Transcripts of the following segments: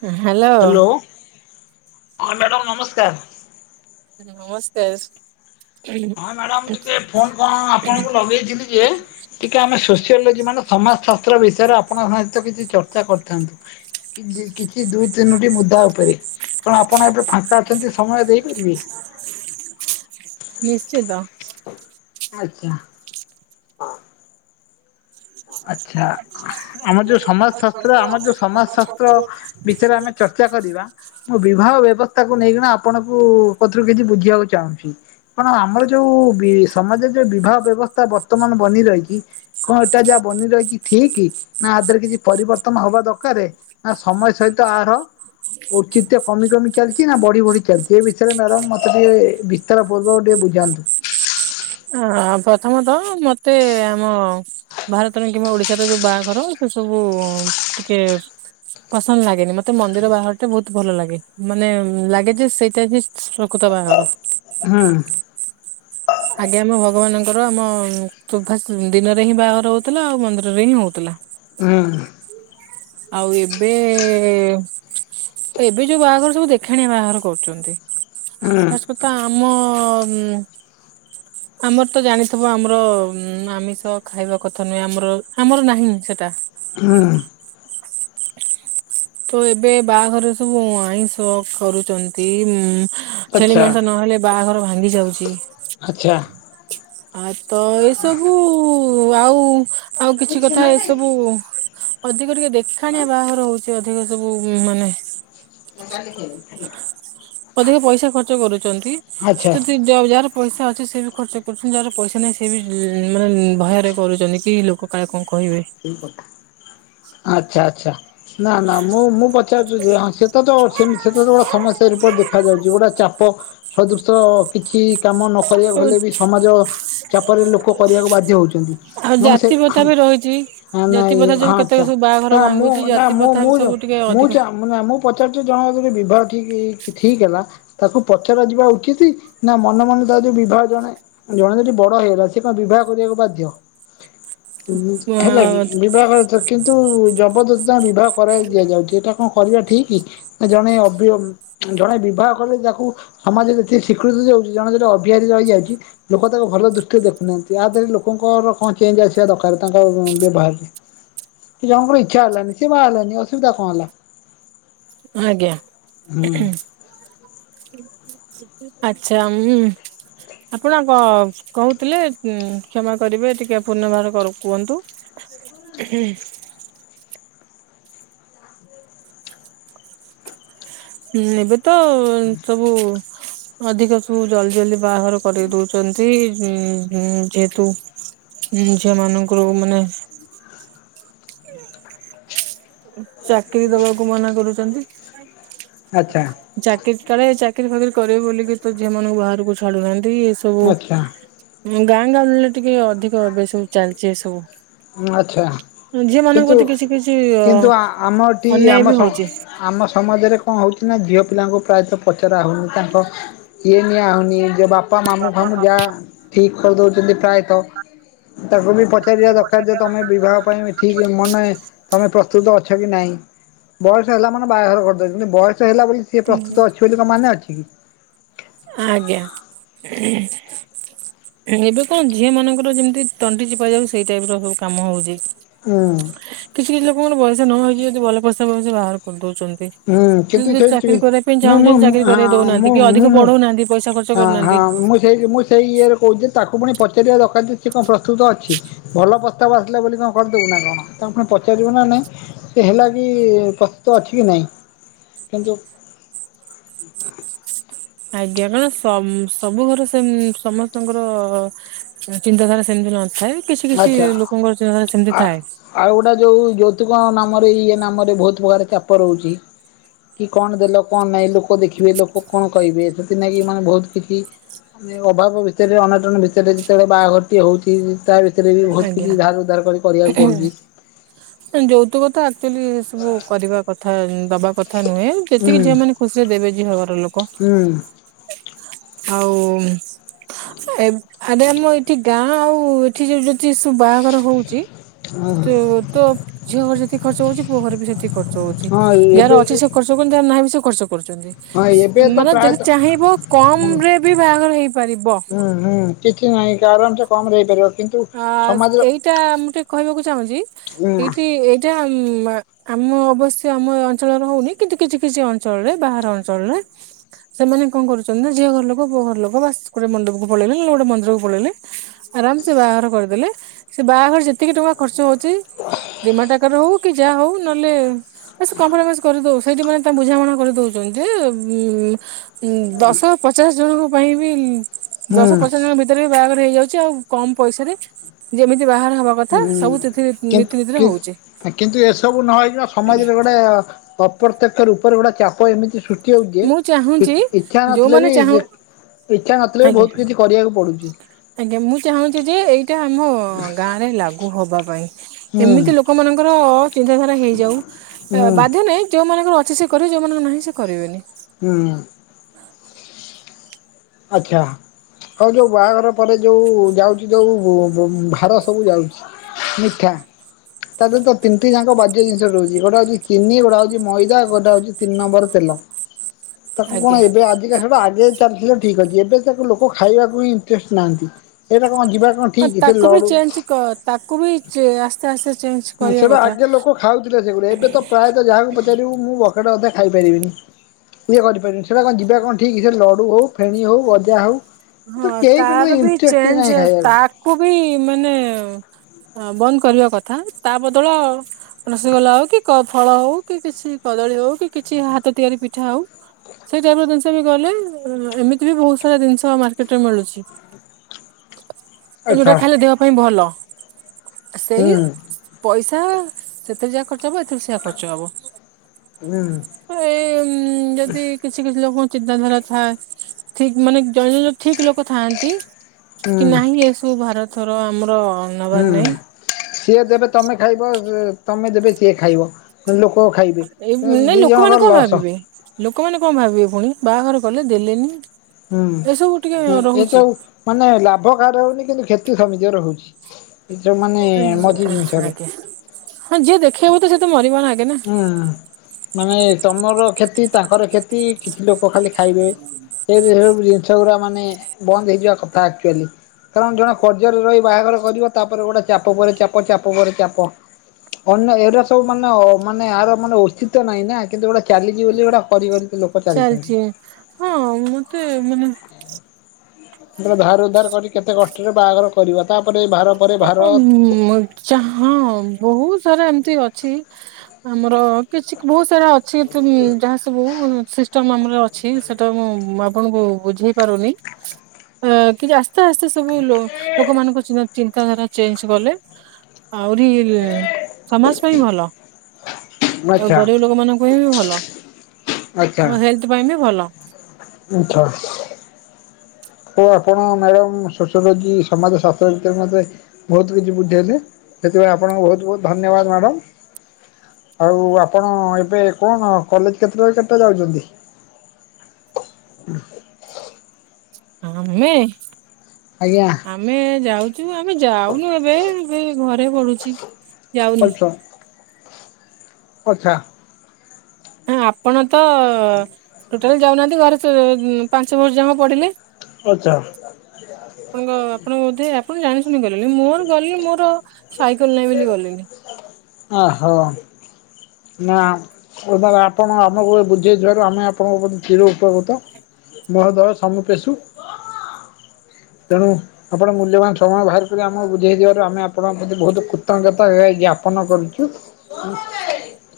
ହୁଁ hello. Hello ହଁ, madam ନମସ୍କାର। ନମସ୍କାର ହଁ ମ୍ୟାଡାମ ଟିକେ ଫୋନ କଣ ଆପଣଙ୍କୁ ଲଗେଇଥିଲି ଯେ, ଟିକେ ଆମେ ସୋସିଓଲୋଜି ମାନେ ସମାଜ ଶାସ୍ତ୍ର ବିଷୟରେ ଆପଣଙ୍କ ସହିତ କିଛି ଚର୍ଚ୍ଚା କରିଥାନ୍ତୁ କିଛି ଦୁଇ ତିନୋଟି ମୁଦା ଉପରେ। କଣ ଆପଣ ଏବେ ଫାଙ୍କା ଅଛନ୍ତି ସମୟ ଦେଇପାରିବେ? [inaudible] ଆଜ୍ଞା, ହଁ ଅ ଆଚ୍ଛା। ଆମର ଯୋଉ ସମାଜ ଶାସ୍ତ୍ର ଆମର ଯୋଉ ସମାଜ ଶାସ୍ତ୍ର ବିଷୟରେ ଆମେ ଚର୍ଚ୍ଚା କରିବା, ମ ବିବାହ ବ୍ୟବସ୍ଥାକୁ ନେଇକିନା ଅପଣଙ୍କୁ ପଟରୁ କିଛି ବୁଝିବାକୁ ଚାହୁଁଛି କଣ ଆମର ଯୋଉ ବି ସମାଜରେ ଯୋଉ ବିବାହ ବ୍ୟବସ୍ଥା ବର୍ତ୍ତମାନ ବନି ରହିଛି କ ଏଟା ଯାହା ବନି ରହିଛି ଠିକି? ନା ଆ ଦେହରେ କିଛି ପରିବର୍ତ୍ତନ ହେବା ଦରକାରେ ନା ସମୟ ସହିତ ଏହାର ଔଚିତ୍ୟ କମି କମି ଚାଲିଛି ନା ବଢ଼ି ବଢ଼ି ଚାଲିଛି ଏ ବିଷୟରେ ମ୍ୟାଡ଼ମ୍ ମୋତେ ଟିକେ ବିସ୍ତାର ପୂର୍ବକ ଟିକେ ବୁଝାନ୍ତୁ। ଆ ପ୍ରଥମତଃ ମତେ ଆମ ଭାରତର କିମ୍ବା ଓଡିଶାର ଯୋଉ ବାହାଘର ସେ ସବୁ ଟିକେ ପସନ୍ଦ ଲାଗେନି, ମତେ ମନ୍ଦିର ବାହାଘର ଟେ ବହୁତ ଭଲ ଲାଗେ ମାନେ ଲାଗେ ଯେ ସେଇଟା ହି ପ୍ରକୃତ ବାହାଘର। ହଁ। ଆଜ୍ଞା ଆମ ଭଗବାନଙ୍କର ଆମ ତ ଫାଷ୍ଟ ଦିନରେ ହିଁ ବାହାଘର ହଉଥିଲା ଆଉ ମନ୍ଦିରରେ ହିଁ ହଉଥିଲା। ହୁଁ ଆଉ ଏବେ ଏବେ ଯୋଉ ବାହାଘର ସବୁ ଦେଖାଣିଆ ବାହାଘର କରୁଛନ୍ତି ହୁଁ ଖାସ କଥା ଆମ ଆମର ତ ଜାଣିଥିବ ଆମର ଆମିଷ ଖାଇବା କଥା ନୁହେଁ ଆମର ଆମର ନାହିଁ ସେଟା ହୁଁ ତ ଏବେ ବାହାଘରେ ସବୁ ଆଇଂଶ କରୁଛନ୍ତି ଉମ ଛେଳି ଆଚ୍ଛା ମାଂସ ନହେଲେ ବାହାଘର ଭାଙ୍ଗି ଯାଉଛି। ଆଚ୍ଛା, ଆଉ ତ ଏସବୁ ଆଉ ଆଉ କିଛି କଥା ଏ ସବୁ, ଅଧିକ ଟିକେ ଦେଖାଣିଆ ବାଘର ହଉଛି ଅଧିକ ସବୁ ମାନେ, ଅଧିକା ପଇସା ଖର୍ଚ୍ଚ କରୁ ଛନ୍ତି, ଆଚ୍ଛା ତ ଯେତିକି ରଜଗାର ପଇସା ଅଛି ସେ ବି ଖର୍ଚ୍ଚ କରୁଛନ୍ତି ଯାହାର ପଇସା ନାହିଁ ସେ ବି ମାନେ ଭୟରେ କରୁଛନ୍ତି କି ଲୋକ କାଳେ କଣ କହିବେ। ଠିକ କଥା, ଆଛା, ଆଛା। ନା ନା ମୁଁ ମୁଁ ପଚାରୁଛି ଯେ ହଁ ସେତ ଯୋଉ ସେମ ସେତ ଯୋଉ ସମସ୍ୟା ଦେଖା ଯାଉଛି ଗୋଟେ ଚାପ ସଦ ତ କିଛି କାମ ନ କରିବାକୁ ହେଲେ ବି ସମାଜ ଚାପରେ ଲୋକ କରିବାକୁ ବାଧ୍ୟ ହଉଛନ୍ତି ଆଉ ହଁ ମୁଁ ସେ ଜାତି ପ୍ରଥା ବି ରହିଛି। ହା ଜାତି ନାଇଁ ପ୍ରଥା ଯୋଉ ହା କେତେକ ଆଜ୍ଞା, ସବୁ ବାହାଘର ନା ମୁଁ ଭାଙ୍ଗୁଛି ନା ଜାତି ମୁଁ ପ୍ରଥା ବି ମୁ ସବୁ ଟିକେ ମୁଁ ଅଧିକ ନା ମୁଁ ପଚାରୁଚି ଜଣଙ୍କ ଯଦି ବିବାହ ଠିକ ହେଇ ଠିକ ହେଲା, ତାକୁ ପଚରା ଯିବା ଉଚିତି? ନା ମନ ମନ ତାକୁ ଯୋଉ ବିବାହ ଜଣେ ଜଣେ ଯଦି ବଡ ହେଇଗଲା ସେ କଣ ବିବାହ କରିବାକୁ‌ ବାଧ୍ୟ? ହୁଁ ହେଲାକି ବିଭାଘରଟା କିନ୍ତୁ ଜବରଦସ୍ତି ତାଙ୍କ ବିବାହ କରାଇ ଦିଆଯାଉଛି ଏଇଟା କଣ କରିବା ଠିକ କି? ନା ଜଣ ଜଣେ ଅବିହମ ଜଣେ ବିବାହ କଲେ ତାକୁ ସମାଜରେ ଯେତିକି ସ୍ୱୀକୃତ ଦେଉଛି ଜଣେ ଅବିହାରି ରହିଯାଉଛି ଲୋକ ତାକୁ ଭଲ ଦୃଷ୍ଟିରେ ଦେଖୁନାହାନ୍ତି ୟା ଦେହରେ ଲୋକଙ୍କର କଣ ଚେଞ୍ଜ ଆସିବା ଦରକାର ତାଙ୍କ ତାଙ୍କ ବ୍ୟବହାରରେ, ଜଣଙ୍କର ଇଚ୍ଛା ହେଲାନି ସେ ବାହା ହେଲାନି ଅସୁବିଧା କଣ ହେଲା? ଆଜ୍ଞା। ହୁଁ ଆଛା ହମ୍ ଆପଣ କ କହୁଥିଲେ କ୍ଷମା କରିବେ ଟିକେ ପୁର୍ଣବାର କୁହନ୍ତୁ। ହୁଁ ଏବେ ତ ସବୁ ଅଧିକ ସବୁ ଜଲଦି ଜଲଦି ବାହାଘର କରେଇଦଉଛନ୍ତି। ହଁ ହଁ ଯେହେତୁ ଝିଅ ମାନଙ୍କର ମାନେ [unintelligible] ଉ ଚାକିରି ଦବାକୁ ମନା କରୁଛ। ଛନ୍ତି। ଆଚ୍ଛା ଚାକିରି କାଳେ ଚାକ ଚାକିରି ଫାକିରି କରିବ ବୋଲିକି ତ ଝୀଅମାନଙ୍କୁ ବାହାରକୁ ଛାଡୁନାହାନ୍ତି। ନ୍ତି ଏ ଆଚ୍ଛା ସବୁ ଗାଁ ଗାଉଁଲି ଟିକେ ଅଧିକ ଏବେ ସବୁ ଚାଲିଛି ଏ ଆଚ୍ଛା ସବୁ ଝିଅ ମାନଙ୍କ ପ୍ରତି କିଛି କିଛି ଅ ତୁ ଆମଟି ଅନ୍ୟାୟ ଆମ ବି ହଉଛି। ଆମ ସମାଜରେ କଣ ହେଉଛି ସିନା ଝିଅ ପିଲାଙ୍କୁ ପ୍ରାୟତଃ ପଚରା ହଉନି ତାଙ୍କ ଇଏ ନିଆ ହଉନି ଯେ ବାପା ପାପା ମାମୁଁ ଫାମୁଁ ଯା ଠିକ୍ କରିଦଉଛନ୍ତି ପ୍ରାୟ ତ ତାକୁ ବି ପଚାରିବା ଦର ତମେ ବିବାହ ପାଇଁ ଠିକ ମନେ ତମେ ପ୍ରସ୍ତୁତ ଅଛ କି ନାଇଁ ବୟସ ହେଲା ମାନେ ବାହାଘର କରିଦେଉଛନ୍ତି ବୟସ ହେଲା ବୋଲି ସିଏ ହୁଁ ପ୍ରସ୍ତୁତ ଅଛି ବୋଲି ମାନେ ଅଛି। ଆଜ୍ଞା ଏବେ କଣ ଝିଅ ମାନଙ୍କର ଯେମିତି ତଣ୍ଟି ଚିପା ଯାଉ ସେଇ ଟାଇପ ର ସବୁ କାମ ହଉଛି। ହୁଁ କିଛି କିଛି ଲୋକଙ୍କର ବୟସ ନ ହେଇଯିବ ଯଦିଭଲ ପଇସା ପାଉଛି ବାଘର କରିଦଉଛନ୍ତି। ହୁଁ କିନ୍ତୁ ଯଦି ସେ ଚାକିରି କରିବା ପାଇଁ ଚାହୁଁଛନ୍ତି ଚାକିରି କରେଇ ଦଉନାହାନ୍ତି କି ଅଧିକ ଉଁ ପଢଉନାହାନ୍ତି ପଇସା ଖର୍ଚ୍ଚ ହଁ ହଁ କରୁନାହାନ୍ତି। ମୁଁ ସେଇ ମୁଁ ସେଇ ଇଏ ରେ କହୁଛି ଯେ ତାକୁ ପୁଣୀ ପଚାରିବା ଦରକାର ଯେ ସେ କଣ ପ୍ରସ୍ତୁତ ଅଛି ଭଲ ପ୍ରସ୍ତାବ ଆସିଲା ବୋଲି କଣ କରିଦେବୁ ନା କଣ ତାକୁ ପୁଣୀ ପଚାରିବୁ ନା ନାହିଁ ସେ ହେଲା ବି ପ୍ରସ୍ତୁତ ଅଛି କି ନାହିଁ। କିନ୍ତୁ ଆଜ୍ଞା କାଇଁନା ସମ ସବୁ ଘର ସେମ ସମସ୍ତଙ୍କର ଚିନ୍ତାଧାରା ସେମିତି ନାହିଁ। ଆଛା ଆ ଥାଏ। ଆଉଗୋଟା ଯୋଉ ଜୋତୁକ ମା ଆମର ଇଏ ନାମରେ ବହୁତ ପ୍ରକାର ଚାପ ରହୁଛି କି କଣ ଦେଲ କଣ ନାହିଁ ଲୋକ ଦେଖିବେ ଲୋକ କଣ କହିବେ ସେଥିନାଗି ମାନେ ବହୁତ କିଛି ମାନେ ଅଭାବ ଭିତରେ ଅନାଟନ ଭିତରେ ଯେତେବେଳେ ବାହାଘର ଟିଏ ହଉଛି। ତା ଭି ତେରେ ବି ବହୁତ କିଛି ଆଜ୍ଞା ଧାର ଉଦ୍ଧାର କରି କରିବାକୁ ପଡୁଛି। ଯୌତୁକ ତ ଆକ୍ଚୁଆଲି ଏ ସବୁ କରିବା କଥା ଦବା କଥା। କଥା ନୁହେଁ ହୁଁ ଯେତିକି ଝିଅ ମାନେ ଖୁସିରେ ଦେବେ ଝିଅ ଘର ଲୋକ ହୁଁ ଆଉ ଏବ ଆରେ ଆମ ଏଇଠି ଗାଁ ଆଉ ଉ ଠି ଯା ଇ [unintelligible] ଚି ବାହାଘର ହଉଛି ହୁଁ। ଏବେ ତ ଝିଅ ଘରେ ଯେତିକି ଖର୍ଚ୍ଚ ହଉଛି ପୁଅ ଘରେ ବି ସେତିକି ଖର୍ଚ୍ଚ ହଉଛି ହଁ ଯାହାର ଏବେ ଅଛି ସେ ଖର୍ଚ୍ଚ କରୁଛି ଯାହାର ନାହିଁ ବି ସେ ଖର୍ଚ୍ଚ କର କରୁଛନ୍ତି ହଁ ଏବେ ସ ତ ମାନେ ଯଦି ପ୍ରାୟତଃ ଚାହିଁବ କମ ହୁଁ ରେ ବି ବାହାଘର ହେଇପାରିବ। କମ ରେ ହେଇପାରିବ। କିନ୍ତୁ ଆ ସ ସମାଜର ସେଇଟା ମୁଁ ଟିକେ କହିବାକୁ ଚାହୁଁଛି ହୁଁ ଏଇଠି ଏଇଟା ମା ଆମ ଅବଶ୍ୟ ଆମ ଏ ଅଞ୍ଚଳରେ ହଉନି କିନ୍ତୁ କିଛି କିଛି ଅଞ୍ଚଳରେ ବାହାର ଅଞ୍ଚଳରେ ସେମାନେ କଣ କରୁଛନ୍ତି ନା ଝିଅ ଘର ଲୋକ ପୁଅ ଘର ଲୋକ ବାସ ଗୋଟେ ମଣ୍ଡପକୁ ପଳେଇଲେ ନହେଲେ ଗୋଟେ ମନ୍ଦିର କୁ ପଳେଇଲେ ଆରାମ ସେ ବାହାଘର କରିଦେଲେ ସେ ବାହାଘର ଯେତିକି ଟଙ୍କା ଖର୍ଚ୍ଚ ହଉ ଚି ଡିମାଟ ଆକାର ରେ ହଉ କି ଯାହା ହଉ ନହେଲେ ବସ କମ୍ପ୍ରମାଇଜ କରିଦଉ ସେଇଠି ମାନେ ତା ବୁଝାମଣା କରିଦଉଛନ୍ତି ଯେ ଉ ଦଶ ପଚାଶ ଜଣଙ୍କ ପାଇଁ ବି ହୁଁ ଦଶ ପଚାଶ ଜଣ ଭିତରେ ବି ବାହାଘର ହେଇଯାଉଛି। ଚଉ କମ ପଇସା ରେ ଯେମିତି, କଥା ହୁଁ ସବୁ ତିଥି କିନ୍ତୁ ନୀତିନୀତିରେ ହଉଛି କିନ କିନ୍ତୁ ଏସବୁ ନହେଇ କି ସମାଜରେ ଗୋଟେ ପ୍ରତ୍ୟକ ତ ର ଉପରେ ଗୁଟା ଚାପ ଏମିତି ସୃ ମୁଁ ଚାହୁଁଛି ଯୋଉମାନେ ବି ଚାହୁଁ ଇଚ୍ଛା ନଥିଲେ ବି ଆଜ୍ଞା ବହୁତ କିଛି କରିବାକୁ ପଡୁଛି ଆଜ୍ଞା ମୁଁ ଚାହୁଁଛି ଯେ ଏଇଟା ଆମ ହଁ ଗାଁରେ ଲାଗୁ ହବା ପାଇଁ ହୁଁ ଏମିତି ଲୋକମାନଙ୍କର ଅ ଚିନ୍ତାଧାରା ହେଇଯାଉ ହୁଁ ବାଧ୍ୟ ନାଇଁ ଯୋଉ ମାନଙ୍କର ଅଛି ସେ କରିବ ଯେଉଁମାନଙ୍କର ନାହିଁ ସେ କରିବେନି। ହୁଁ ଆଚ୍ଛା ହଉ ଯୋଉ ବାହାଘର ପରେ ଯୋଉ ଯାଉଛି ଯୋଉ ଭାର ସବୁ ଯାଉଛି। ମିଠା ତାହାଲେ ତ ତିନିଟି ଯାକ ବାଜ୍ୟ ଜିନିଷ ରହୁଛି ଗୋଟେ ହଉଛି ଚିନି ଗୋଟେ ହଉଛି ମଇଦା ଗୋଟେ ହଉଛି ତିନି ନମ୍ବର ତେଲ ତାକୁ କଣ ଆଜ୍ଞା। ଏବେ ଆଜିକା ଖାଇବା ଆଗେ [unintelligible] ଠିକ ଅଛି ଏବେ ତାକୁ ଲୋକ ଖାଇବାକୁ ହିଁ ଇଣ୍ଟରେଷ୍ଟ ନାହାନ୍ତି ଏଇଟା କଣ ଯିବା କଣ ଠିକ୍ ସେ ତାକୁ ବି ଲଡୁ ଚେଞ୍ଜ କ ତାକୁ ବି ଆସ୍ତେ ଆସ୍ତେ ଚେଞ୍ଜ ହୁଁ କରିବା ସେଇଟା କଥା। ଆଗେ ଲୋକ ଖାଉଥିଲେ ସେଗୁଡା ଏବେ ତ ପ୍ରାୟତଃ ଯାହାକୁ ପଚାରିବୁ ମୁଁ ବକେଟେ ଅଧେ ଖାଇପାରିବିନି ଇଏ କରିପାରିବିନି ସେଇଟା କଣ ଯିବା କଣ ଠିକ୍ ସେ ଲଡ଼ୁ ହଉ ଫେଣି ହଉ ଗଜା ହଉ ତ ହଁ କେହି ଟୋଟାଲି ତାର ବି ଇଣ୍ଟରେଷ୍ଟ ନାହିଁ ଚେଞ୍ଜ ଖାଇବାକୁ ତାକୁ ବି ମାନେ ହଁ ବନ୍ଦ କରିବା କଥା ତା ବଦଳ ରସଗୋଲା ହଉ କି ଫଳ ହଉ କି କିଛି କଦଳୀ ହଉ କି କିଛି ହାତ ତିଆରି ପିଠା ହଉ ସେଇ ଟାଇପ ର ଜିନିଷ ବି ଗଲେ ହେମିତି ବହୁତ ସାରା ଜିନିଷ ମାର୍କେଟ ରେ ମିଳୁଛି। ଯୋଉଟା ଆଚ୍ଛା ଖାଇଲେ ଦେହ ପାଇଁ ଭଲ। ହୁଁ ସେଇ ପଇସା ସେତେରେ ଯାହା ଖର୍ଚ୍ଚ ଖର୍ଚ୍ଚ ହବ ଏଥିରୁ ସେୟା ଖର୍ଚ୍ଚ ହୁଁ ହବ ଏ ଯଦି କିଛି କିଛି ଲୋକ ଚିନ୍ତାଧାରା ଥାଏ। ଠିକ ମାନେ ଜଣେ ଜଣ ଠିକ ଲୋକ ଥାଆନ୍ତି। କି ନାହିଁ ଏସବୁ ଭାରତ ଥର ଆମ ହୁଁ ହୁଁ ସିଏ ଦେବେ ତମେ ଖାଇବ। ତମେ ଦେବେ ସିଏ ଖାଇବ ଲୋକ ଖାଇବେ କିନ୍ତୁ ଏଇ ଦି ଲୋକମାନେ ଜଣଙ୍କର କଣ ଲସ୍ ଭାବିବେ ଲୋକମାନେ କଣ ଭାବିବେ ପୁଣି ବାହାଘର କଲେ ଦେଲେନି ହୁଁ ଏସବୁ ଟିକେ ରହୁଛି ସେଥିଯୋଗୁଁ ମାନେ ଲାଭ କାହାର ହଉନି କିନ୍ତୁ କ୍ଷତି କମଜୋର ହଉଛି। ଏ ଯୋଉ ମାନେ ମଝି ଆଜ୍ଞା ଜିନିଷରେ ହଁ ଯିଏ ଦେଖେଇବ ତ ସେ ତ ମରିବ ନା। ଆଗେ ନା ହୁଁ ମାନେ ଏଁ ତମର କ୍ଷତି ତାଙ୍କର କ୍ଷତି କିଛି ଲୋକ ଖାଲି ଖାଇବେ। ସେ ବି ସବୁ ଜିନିଷ ଗୁରା ମାନେ ବନ୍ଦ ହେଇଯିବା କଥା ଆକ୍ଚୁଆଲି। କାରଣ ଜଣେ କରଜରେ ରହି ବାହାଘର କରିବ ତାପରେ ଗୋଟେ ଚାପ ପରେ ଚାପ ଚାପ ପରେ ଚାପ ଅନ୍ୟ ଏଉରା ସବୁ ମାନେ ଅ ମାନେ ଏହାର ମାନେ ଉଚିତ ନାହିଁ ନାଁ କିନ୍ତୁ ଗୋଟେ ଚାଲିଚି ବୋଲି ଗୋଟେ କରିିକରି ଚାଲିଚି ହଁ ମତେ ମାନେ ହେତିରେ ଧାର ଉଧାର କରି କେତେ କଷ୍ଟରେ ବାହାଘର କରିବା ତାପରେ ଭାର ପରେ ଲୋକ ଭାର ପା ଉଁ ଚା ହଁ ବୋହୁତ ସାରା ଏମତି ଅଛି ଆମର କିଛି କ୍ ବୋହୁତ୍ ଯାହା ଅଛି ତୁ ଯାହା ସବୁ ଉଁ ସିଷ୍ଟମ୍ ଆମର ର ଅଛି ସେଟା ମୁଁ ଆପଣଙ୍କୁ ବୁଝେଇ ପାରୁନି। ଅ କି ଜାସ୍ ତେ ଆସ୍ତେ ସବୁ ଲୋ ଲୋକମାନଙ୍କୁ ଚିହ୍ନ ଚିନ୍ତାଧାରା ଚେଞ୍ଚ୍ କଲେ ଆହୁରି ସମାଜ ପାଇଁ ଭଲ। ଆଉ ଆଚ୍ଛା ଗରିବ ଲୋକମାନଙ୍କ ପାଇଁ ବି ଭଲ। ଆମ ହେଲ୍ଥ ପାଇଁ ବି ଭଲ। ଉଁ ଛ ହୋଉ ଆପଣ ମ୍ୟାଡ଼ମ ସୋସିଓଲୋଜି ସମାଜ ରଛି ସମାଜ ଶା୍ର ମେ ବୋହୁତ କିଛି ବୁଝେଇଲେ। ସେଥିପାଇଁ ଆପଣଙ୍କୁ ବୋହୁତ ବୋହୁତ ଧନ୍ୟବାଦ ମ୍ୟାଡ଼ମ୍। ଆଉ ଆପଣ ଏବେ କଣ କଲେଜ କେତେଟାରୁ କେତେଟା ଯାଉଚନ୍ତି? ଆମେ ଆଜ୍ଞା ଆମେ ଯାଉଚୁ ଆମେ ଯାଉନୁ ଏବେ ଏବେ ଘ ରେ ପଢୁଚି। ଯାଉନି। ଆଛା। ଉଁ ଆପଣ ତ ଟୋଟାଲ ଯାଉନାହାନ୍ତି ଘରେ ଏ ପାଞ୍ଚ ବର୍ଷ ଯାଁକ ପଢ଼ିଲେ। ଆଚ୍ଛା ଆପଣଙ୍କ ଆପଣଙ୍କ ବୋଧେ ଆପଣ ଜାଣି [unintelligible] ମୋର ଗଲି ମୋର ସାଇକେଲ ନାହିଁ ବୋଲି ଗଲିନି। ନାଁ କୋଉତାରେ ଆପଣ ଆମୁକୁ ବୁଝେଇଥିବାରୁ ଆମେ ଆପଣଙ୍କ ପ୍ରତି ଚିରଉପକୃତ ମହୋଦୟ ସମିପେଷୁ ତେଣୁ ଆପଣ ମୂଲ୍ୟବାନ ସମୟ ଭାର ଟିକେ ଆମୁକୁ ବୁଝେଇଥିବାରୁ ଆମେ ଆପଣଙ୍କ ପ୍ରତି ବୋହୁତ କୃତଜ୍ଞତା ଏ ଜ୍ଞାପନ କରୁଚୁ। ଉଁ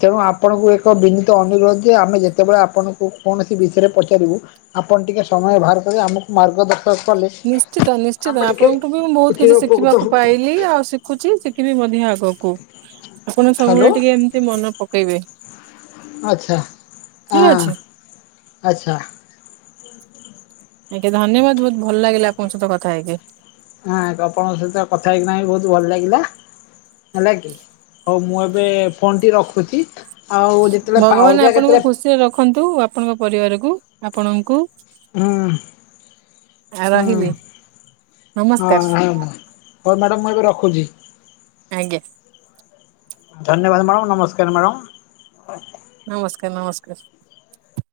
ତେଣୁ ଆପଣଙ୍କୁ ଏକ ବିନୀତ ଅନୁରୋଧ ଯେ ଆମେ ଯେତୋବେଳେ ଆପଣଙ୍କୁ କୌଣସି ବିଷୟରେ ପଚାରିବୁ ଆପଣ ଟିକେ ସମୟ ବାହାର କରି ଆମୁକୁ ମାର୍ରଗଦ ନିଶ୍ଚିତ ନିଶ୍ଚିତ ଆପଣଙ୍କଠୁ ବି ମୁଁ ବୋହୁତ ଚିର କିଛି ଉପକୃତ ଶିଖିବାକୁ ହବୁ। ପାଇଲି ଆଉ ଶିଖୁଚି ଶିଖିବି ମଧ୍ୟ ଆଗକୁ। ଆପଣ ହ୍ୟାଲୋ ସବୁବେଳେ ଟିକେ ଏମତି ମନ ପକେଇବେ। [inaudible] ଆଛା ଅ ଠିକ ଅଛି। ଆଛା। ଆଜ୍ଞା ଧନ୍ୟବାଦ ବୋହୁତ ଭଲ ଲାଗିଲା ଆପଣଙ୍କ ସହିତ କଥା ହେଇକି ହଁ ଆପଣଙ୍କ ସହିତ କଥା ହେଇକିନା ବି ବୋହୁତ ଭଲ ଲାଗିଲା ହେଲା କି ହଉ ମୁଁ ଏବେ ଫୋନଟି ରଖୁଚି। ଭଗବାନ ଆପଣଙ୍କୁ ଖୁସିରେ ରଖନ୍ତୁ ଆପଣଙ୍କ ପରିବାରକୁ ଆପଣଙ୍କୁ ହଁ ହଁ ରହିଲି ହଁ ନମସ୍କାର ଭାଇ ବନ୍ଧ ହୋଉ ମ୍ୟାଡ଼ାମ ମୁଁ ଏବେ ରଖୁଚି। ଆଜ୍ଞା ଧନ୍ୟବାଦ ମାଡ଼ମ୍ ନମସ୍କାର ମାଡ଼ମ୍। ନମସ୍କାର ନମସ୍କାର।